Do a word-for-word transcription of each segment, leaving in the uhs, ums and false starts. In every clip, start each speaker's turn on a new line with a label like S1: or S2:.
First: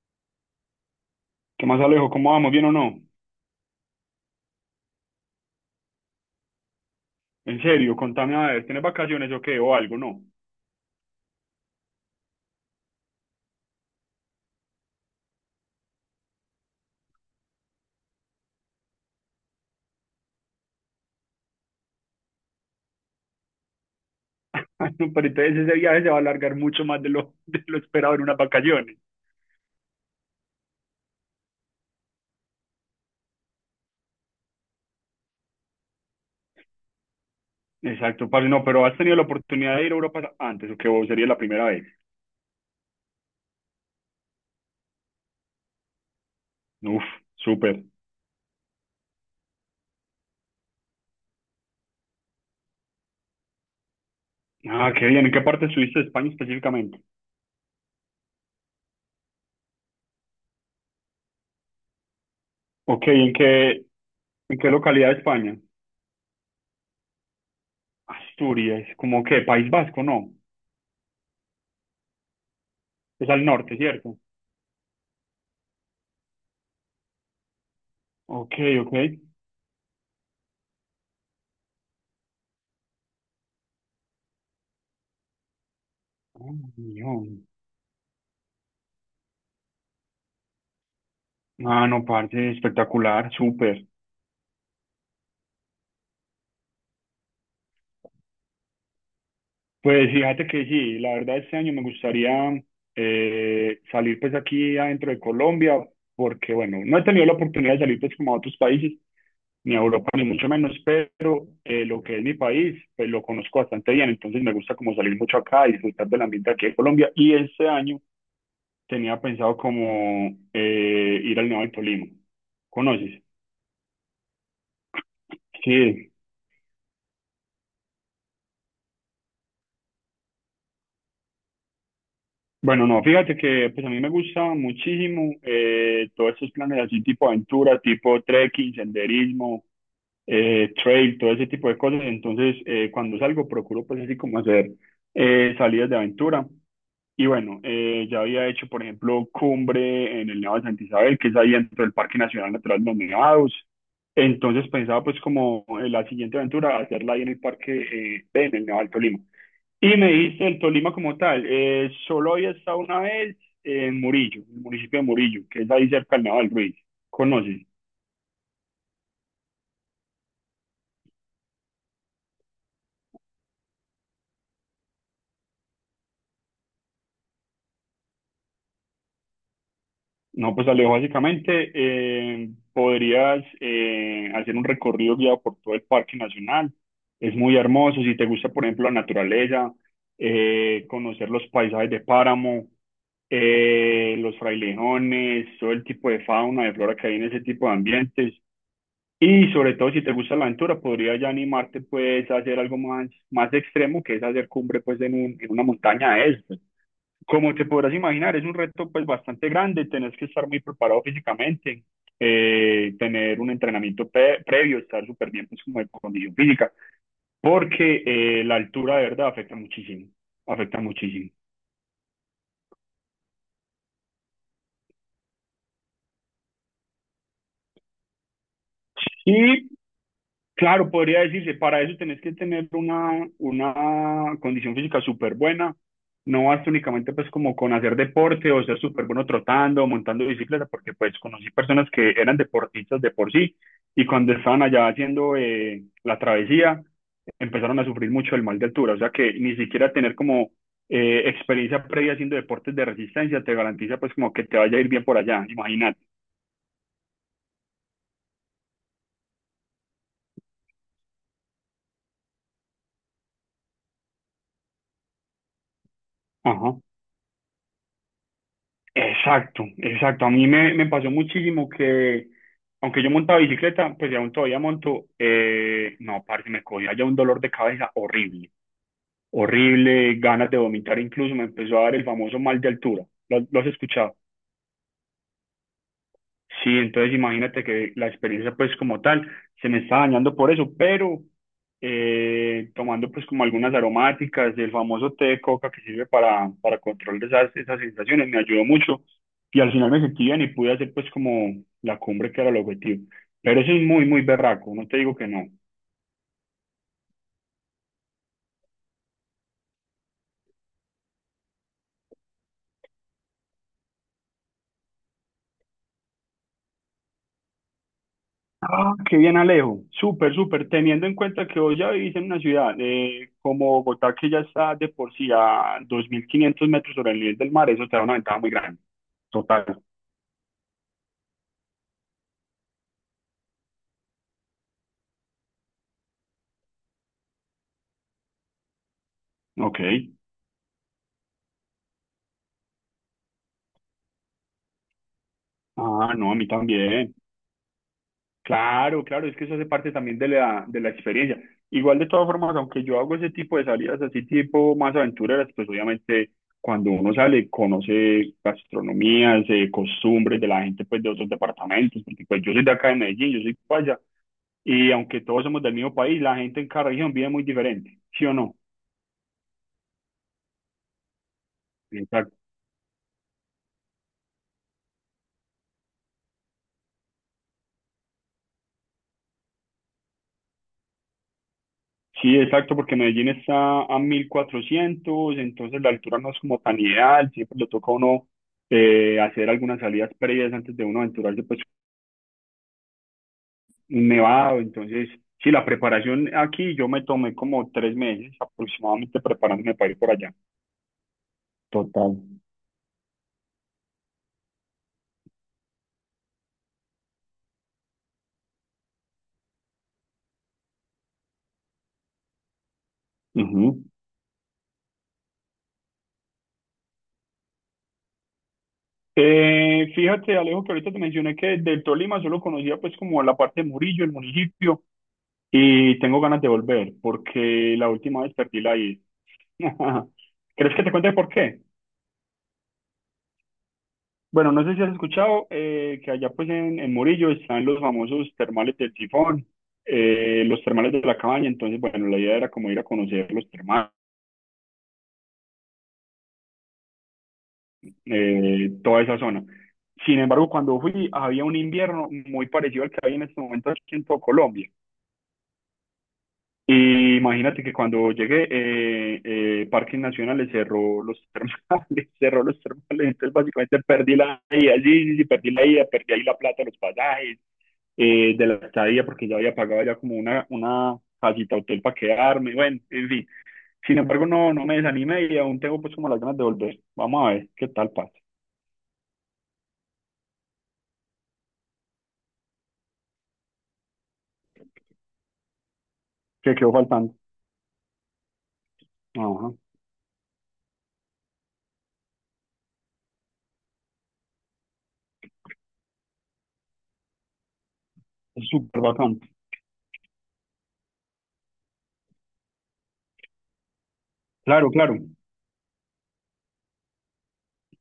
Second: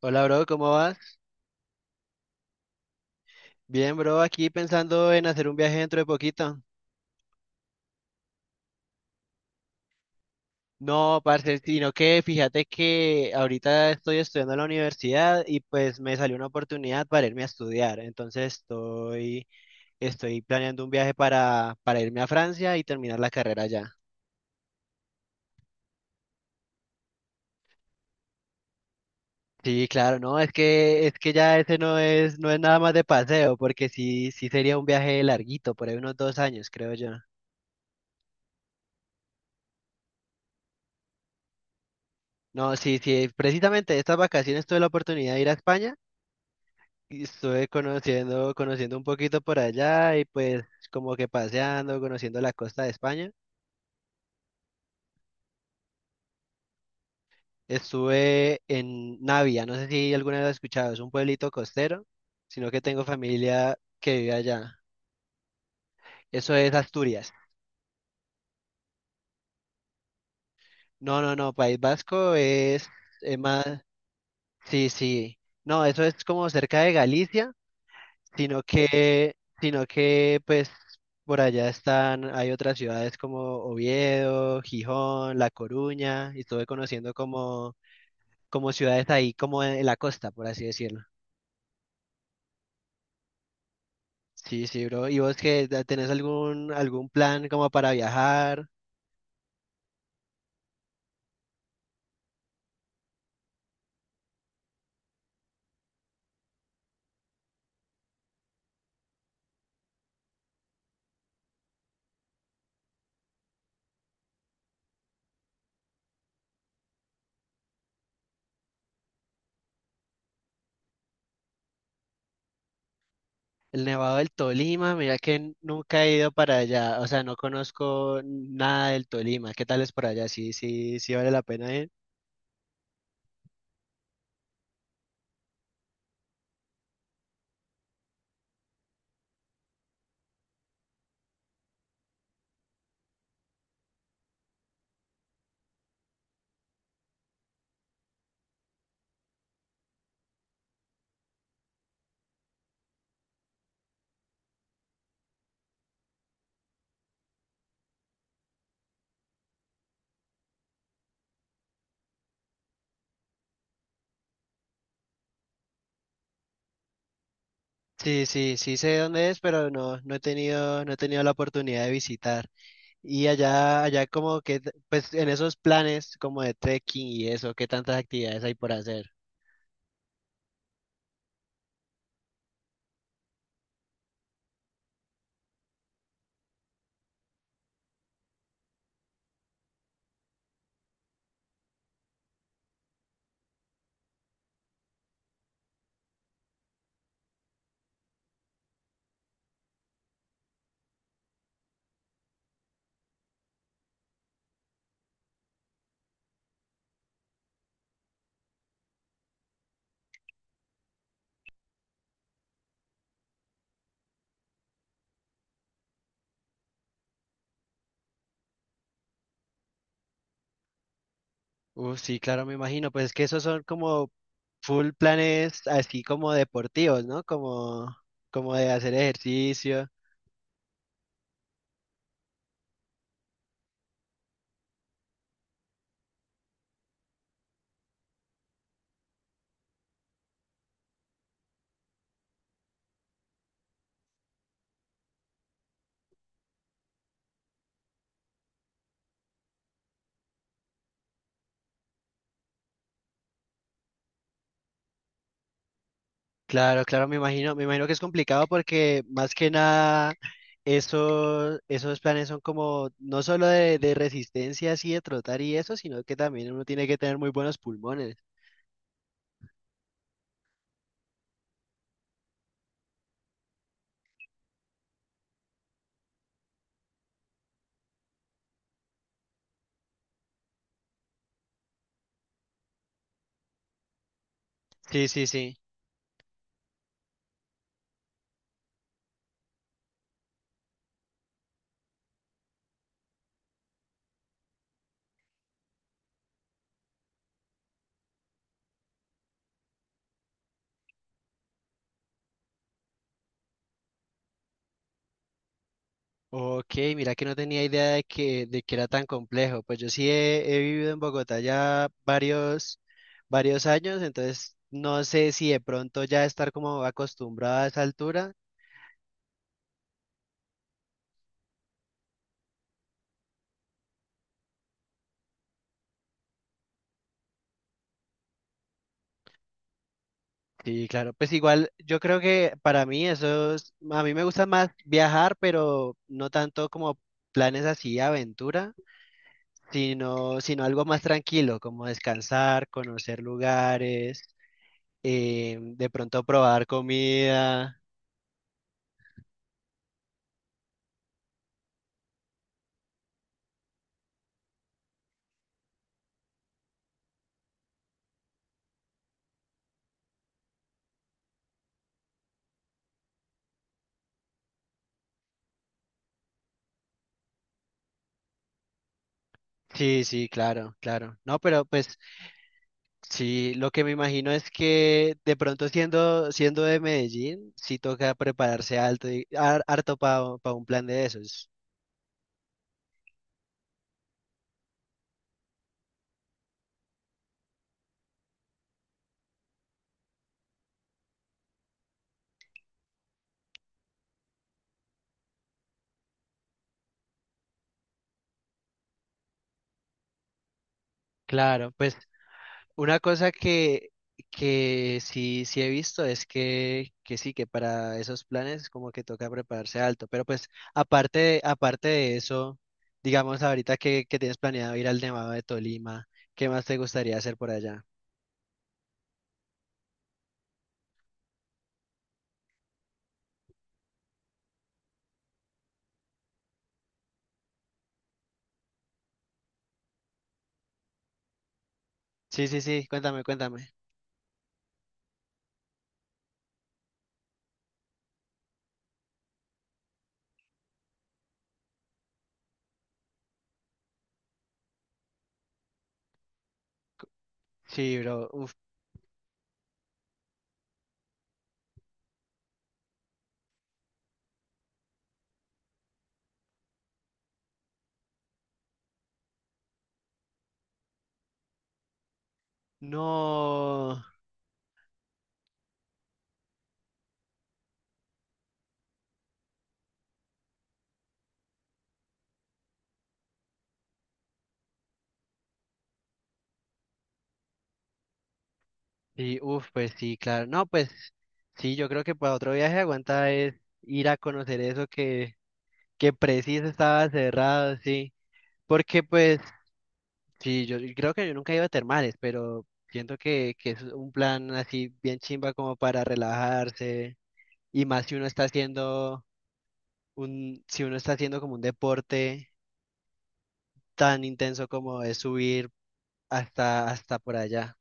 S1: Hola, bro, ¿cómo vas?
S2: ¿Qué más, Alejo? ¿Cómo vamos? ¿Bien o no?
S1: Bien, bro, aquí pensando en hacer un viaje dentro de poquito.
S2: En serio, contame a ver, ¿tienes vacaciones o qué? ¿O algo? No.
S1: No, parce, sino que fíjate que ahorita estoy estudiando en la universidad y pues me salió una oportunidad para irme a estudiar. Entonces estoy, estoy planeando un viaje para, para irme a Francia y terminar la carrera allá.
S2: Ay, no, pero entonces ese viaje se va a alargar mucho más de lo, de lo esperado en unas vacaciones.
S1: Sí, claro, no, es que, es que ya ese no es, no es nada más de paseo, porque sí, sí sería un viaje larguito, por ahí unos dos años, creo yo.
S2: Exacto, parce, no, pero ¿has tenido la oportunidad de ir a Europa antes o qué? ¿O sería la primera vez?
S1: No, sí, sí, precisamente estas vacaciones tuve la oportunidad de ir a España.
S2: Uf,
S1: Y estuve
S2: súper.
S1: conociendo, conociendo un poquito por allá y pues como que paseando, conociendo la costa de España.
S2: Ah, qué bien. ¿En qué parte estuviste de España específicamente?
S1: Estuve en Navia, no sé si alguna vez lo has escuchado, es un pueblito costero, sino que tengo
S2: Ok, ¿en qué,
S1: familia que vive
S2: en qué
S1: allá.
S2: localidad de España?
S1: Eso es Asturias.
S2: Asturias, ¿como qué? País Vasco, no.
S1: No, no, no, País Vasco es,
S2: Es
S1: es
S2: al
S1: más,
S2: norte, ¿cierto?
S1: sí, sí. No, eso es como cerca de Galicia.
S2: Ok,
S1: sino
S2: ok.
S1: que, sino que pues por allá están, hay otras ciudades como Oviedo, Gijón, La Coruña, y
S2: Oh,
S1: estuve conociendo
S2: Dios.
S1: como, como ciudades ahí como en, la costa, por así decirlo.
S2: Ah, no, parce, espectacular, súper.
S1: Sí, sí, bro. ¿Y vos que tenés algún, algún plan como para viajar?
S2: Pues fíjate que sí, la verdad este año me gustaría eh, salir pues aquí adentro de Colombia, porque bueno, no he tenido la oportunidad de salir pues como a otros países, ni a Europa ni mucho menos, pero eh, lo que es mi país, pues lo conozco bastante bien, entonces me gusta como salir mucho acá y disfrutar del ambiente aquí de Colombia, y este año tenía pensado como eh, ir al Nevado del Tolima. ¿Conoces?
S1: El Nevado del Tolima, mira que n- nunca
S2: Sí.
S1: he ido para allá, o sea, no conozco nada del Tolima. ¿Qué tal es por allá? Sí, sí, sí vale la pena ir.
S2: Bueno, no, fíjate que pues a mí me gusta muchísimo eh, todos esos planes así tipo aventura, tipo trekking, senderismo, eh, trail, todo ese tipo de cosas. Entonces, eh, cuando salgo procuro pues así como hacer eh, salidas de aventura. Y bueno, eh, ya había hecho, por ejemplo, cumbre en el Nevado de Santa Isabel, que es ahí dentro del Parque Nacional Natural de los Nevados. Entonces pensaba pues como en la siguiente aventura hacerla ahí en el parque, eh, en el Nevado del Tolima. Y me dijiste el Tolima como tal. eh, solo había estado una vez en Murillo, en el municipio de Murillo, que es ahí cerca del Nevado del Ruiz. ¿Conoces?
S1: Sí, sí, sí sé dónde es, pero no, no he tenido, no he tenido la oportunidad de visitar. Y allá, allá como que, pues en esos planes como de trekking y eso, ¿qué tantas actividades hay por hacer?
S2: No, pues Alejo, básicamente eh, podrías eh, hacer un recorrido guiado por todo el Parque Nacional. Es muy hermoso. Si te gusta, por ejemplo, la naturaleza, eh, conocer los paisajes de páramo, eh, los frailejones, todo el tipo de fauna, de flora que hay en ese tipo de ambientes. Y sobre todo si te gusta la aventura, podría ya animarte pues a hacer algo más, más extremo, que es hacer cumbre pues en un- en una montaña de esas. Como te podrás imaginar, es un reto pues bastante grande, tenés que estar muy preparado físicamente, eh, tener un entrenamiento pre- previo, estar súper bien pues como de condición física, porque eh, la altura de verdad afecta muchísimo, afecta muchísimo.
S1: Uh, sí, claro, me imagino, pues es que esos son como full planes así como deportivos, ¿no? Como, como de hacer ejercicio.
S2: Claro, podría decirse, para eso tenés que tener una, una condición física súper buena. No basta únicamente pues como con hacer deporte o ser súper bueno trotando o montando bicicleta, porque pues conocí personas que eran deportistas de por sí y cuando estaban allá haciendo eh, la travesía empezaron a sufrir mucho el mal de altura. O sea que ni siquiera tener como eh, experiencia previa haciendo deportes de resistencia te garantiza pues como que te vaya a ir bien por allá, imagínate.
S1: Claro, claro, me imagino, me imagino que es complicado porque más que nada esos, esos planes son como no solo de, de resistencia así de trotar y eso, sino que también uno
S2: Ajá.
S1: tiene que tener muy buenos pulmones.
S2: Exacto, exacto. A mí me, me pasó muchísimo que, aunque yo montaba bicicleta, pues ya aún todavía monto, eh, no, parce, me cogía ya un dolor de cabeza horrible, horrible, ganas de vomitar incluso, me empezó a dar el famoso mal de altura. ¿Lo, lo has escuchado?
S1: Sí, sí, sí.
S2: Sí, entonces imagínate que la experiencia pues como tal se me está dañando por eso, pero eh, tomando pues como algunas aromáticas, el famoso té de coca que sirve para, para, control de esas, esas sensaciones, me ayudó mucho y al final me sentí bien y pude hacer pues como la cumbre que era el objetivo. Pero eso es muy, muy berraco, no te digo que no.
S1: Ok, mira que no tenía idea de que, de que era tan complejo. Pues yo sí he, he vivido en Bogotá ya varios, varios años, entonces no sé si de pronto ya estar como acostumbrado a esa altura.
S2: Ah, qué bien, Alejo, súper, súper, teniendo en cuenta que hoy ya vivís en una ciudad eh, como Bogotá que ya está de por sí a dos mil quinientos metros sobre el nivel del mar, eso te da una ventaja muy grande. Total,
S1: Sí, claro, pues igual yo creo que para mí eso es, a mí me gusta más viajar, pero no tanto como planes así, aventura,
S2: ok.
S1: sino, sino algo más tranquilo, como descansar, conocer lugares, eh, de
S2: Ah,
S1: pronto
S2: no, a mí
S1: probar
S2: también.
S1: comida.
S2: Claro, claro, es que eso hace parte también de la, de la experiencia. Igual de todas formas, aunque yo hago ese tipo de salidas así tipo más aventureras, pues obviamente cuando uno sale conoce gastronomías, eh, costumbres de la gente pues de otros departamentos, porque pues yo soy de acá de Medellín, yo soy paisa, y aunque todos somos del mismo país, la gente en cada región vive muy diferente, ¿sí o no?
S1: Sí, sí, claro, claro. No, pero pues sí, lo que me imagino es que de pronto siendo, siendo de Medellín, sí toca prepararse alto y- har- harto para un plan de esos.
S2: Sí, exacto, porque Medellín está a mil cuatrocientos, entonces la altura no es como tan ideal, siempre le toca a uno eh, hacer algunas salidas previas antes de uno aventurarse, pues un nevado, entonces sí, la preparación aquí yo me tomé como tres meses aproximadamente preparándome para ir por allá.
S1: Claro, pues
S2: Total.
S1: una cosa que, que sí, sí he visto es que, que sí, que para esos planes como que toca prepararse alto. Pero pues aparte, de- aparte de eso, digamos ahorita
S2: Ujú.
S1: que, que tienes planeado ir al Nevado de Tolima, ¿qué más te gustaría hacer por allá?
S2: Eh, fíjate, Alejo, que ahorita te mencioné que del Tolima solo conocía pues como la parte de Murillo, el municipio. Y tengo ganas de volver, porque la última vez perdí la ida. ¿Crees que te cuente por qué?
S1: Sí, sí, sí, cuéntame, cuéntame.
S2: Bueno, no sé si has escuchado eh, que allá pues en, en Murillo están los famosos termales del Tifón, eh, los termales de la cabaña, entonces bueno, la idea era como ir a conocer los termales,
S1: Sí, bro, uf,
S2: eh, toda esa zona. Sin embargo, cuando fui había un invierno muy parecido al que hay en este momento aquí en todo Colombia. Y imagínate que cuando llegué, eh, eh, Parques Nacionales cerró los termales, cerró los termales, entonces básicamente
S1: no,
S2: perdí la ida, sí, sí, sí, perdí la ida, perdí ahí la plata, los pasajes, eh, de la estadía, porque ya había pagado ya como una, una casita hotel para quedarme, bueno, en fin. Sin embargo, no, no me desanimé y aún tengo pues como las ganas de volver. Vamos a ver qué tal pasa,
S1: sí, uf, pues sí, claro, no, pues sí, yo creo que para otro viaje aguanta es ir a conocer eso que, que
S2: qué
S1: preciso
S2: quedó
S1: estaba
S2: faltando.
S1: cerrado, sí, porque pues
S2: Ajá,
S1: sí, yo yo creo que yo nunca he ido a termales, pero siento que, que es un plan así bien chimba como para relajarse, y más si uno está
S2: es súper bacán.
S1: haciendo un, si uno está haciendo como un deporte tan intenso
S2: Claro, claro.
S1: como es subir hasta, hasta por allá.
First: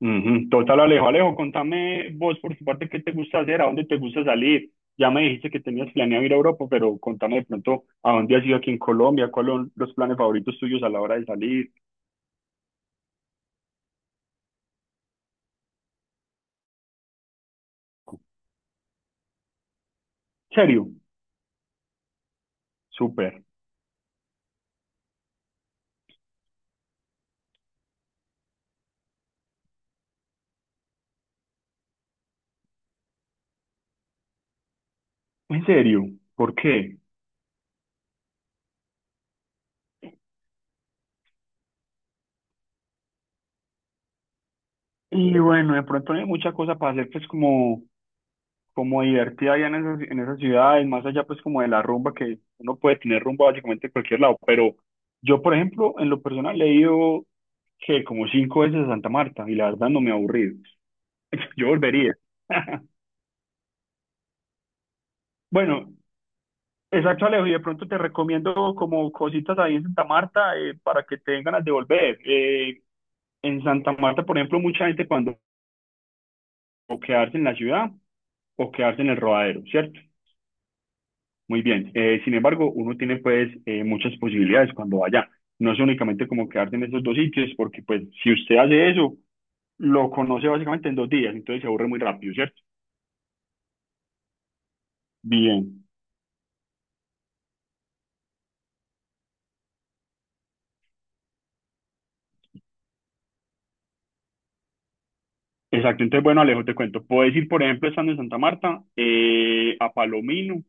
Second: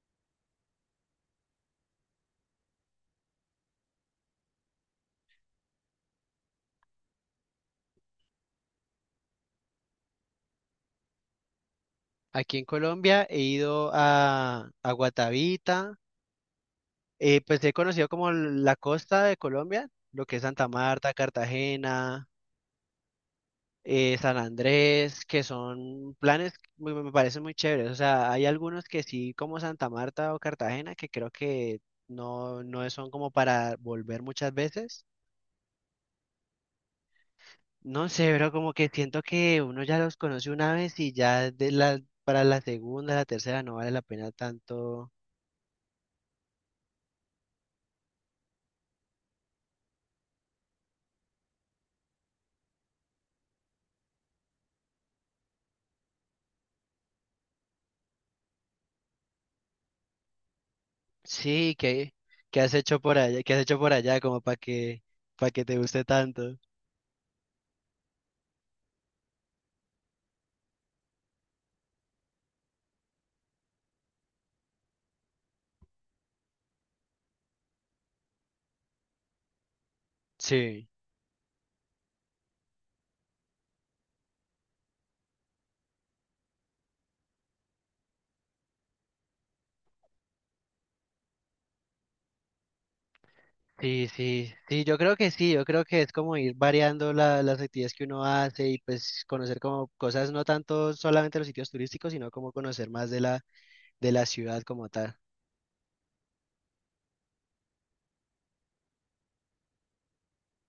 S2: Ujú. Total, Alejo. Alejo, contame vos por tu parte qué te gusta hacer, a dónde te gusta salir. Ya me dijiste que tenías planeado ir a Europa, pero contame de pronto a dónde has ido aquí en Colombia, cuáles son los planes favoritos tuyos a la hora de salir.
S1: Aquí en Colombia he ido a, a Guatavita, eh, pues he conocido como la costa de Colombia, lo que es
S2: ¿En
S1: Santa
S2: ¿Serio?
S1: Marta, Cartagena,
S2: Súper.
S1: eh, San Andrés, que son planes muy- me parecen muy chéveres. O sea, hay algunos que sí, como Santa Marta o Cartagena, que creo que no, no son como para volver muchas veces.
S2: ¿En serio? ¿Por qué?
S1: No sé, pero como que siento que uno ya los conoce una vez y ya de la, para la segunda, la tercera no vale la pena tanto.
S2: Y bueno, de pronto no hay mucha cosa para hacer, pues como como divertida allá en esas, en esas ciudades, más allá pues como de la rumba, que uno puede tener rumba básicamente en cualquier lado, pero yo por ejemplo, en lo personal he ido que como cinco veces a Santa Marta y la verdad no me ha aburrido. Yo
S1: Sí,
S2: volvería.
S1: ¿qué, qué has hecho por allá? ¿Qué has hecho por allá como para que, para que te
S2: Bueno,
S1: guste tanto?
S2: exacto, Alejo, y de pronto te recomiendo como cositas ahí en Santa Marta eh, para que tengan ganas de volver. Eh, en Santa Marta, por ejemplo, mucha gente cuando o quedarse en la ciudad o quedarse en el rodadero, ¿cierto?
S1: Sí,
S2: Muy bien. Eh, sin embargo, uno tiene pues eh, muchas posibilidades cuando vaya. No es únicamente como quedarse en esos dos sitios, porque pues si usted hace eso, lo conoce básicamente en dos días, entonces se aburre muy rápido, ¿cierto?
S1: sí, sí, sí, yo creo que sí, yo creo
S2: Bien.
S1: que es como ir variando la- las actividades que uno hace y pues conocer como cosas, no tanto solamente los sitios turísticos, sino como conocer más de la, de la ciudad como tal.
S2: Exacto, entonces bueno, Alejo, te cuento. Puedes ir, por ejemplo, estando en Santa Marta, eh, a Palomino,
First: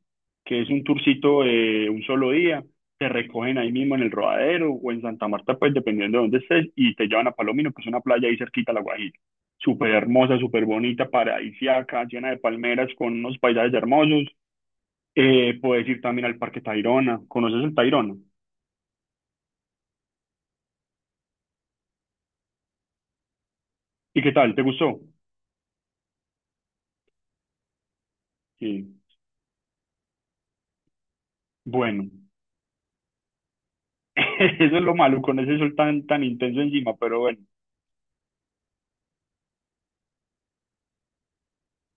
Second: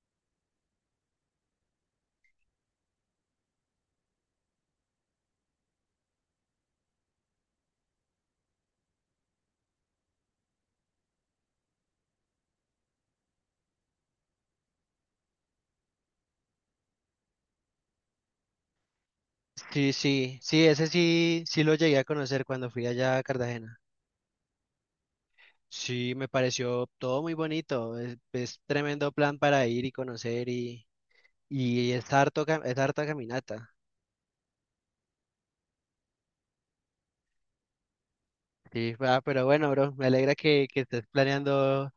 S2: que es un tourcito de un solo día. Te recogen ahí mismo en el Rodadero o en Santa Marta, pues dependiendo de dónde estés, y te llevan a Palomino, que es una playa ahí cerquita a La Guajira. Súper hermosa, súper bonita, paradisíaca, llena de palmeras con unos paisajes hermosos. Eh, puedes ir también al Parque Tayrona. ¿Conoces el Tayrona?
S1: Sí, sí, sí, ese sí, sí lo llegué a conocer cuando fui allá a Cartagena.
S2: ¿Y qué tal? ¿Te gustó?
S1: Sí, me pareció todo muy bonito, es, es
S2: Sí.
S1: tremendo plan para ir y conocer y, y
S2: Bueno,
S1: es harto, ca- es harta caminata.
S2: eso es lo malo con ese sol tan, tan intenso encima, pero bueno.
S1: Sí, ah, pero bueno, bro, me alegra que, que estés planeando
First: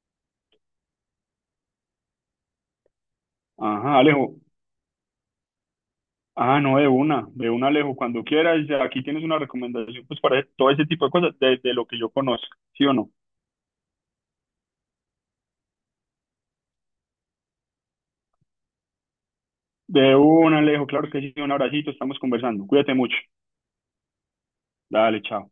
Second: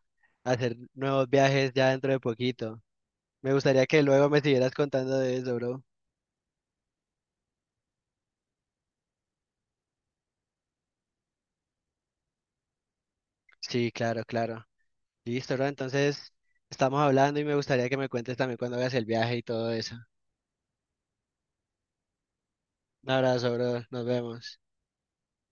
S1: hacer nuevos viajes ya dentro de poquito. Me gustaría
S2: Ajá,
S1: que luego
S2: Alejo.
S1: me siguieras contando de eso, bro.
S2: Ah, no, de una, de una, Alejo. Cuando quieras, ya aquí tienes una recomendación pues para todo ese tipo de cosas, de, de, lo que yo conozco, ¿sí o no?
S1: Sí, claro, claro. Listo, bro, entonces estamos hablando y me gustaría que me cuentes también cuando hagas el viaje y todo eso.
S2: De una, Alejo, claro que sí, un abracito, estamos conversando. Cuídate
S1: Un
S2: mucho.
S1: abrazo, bro, nos vemos.
S2: Dale, chao.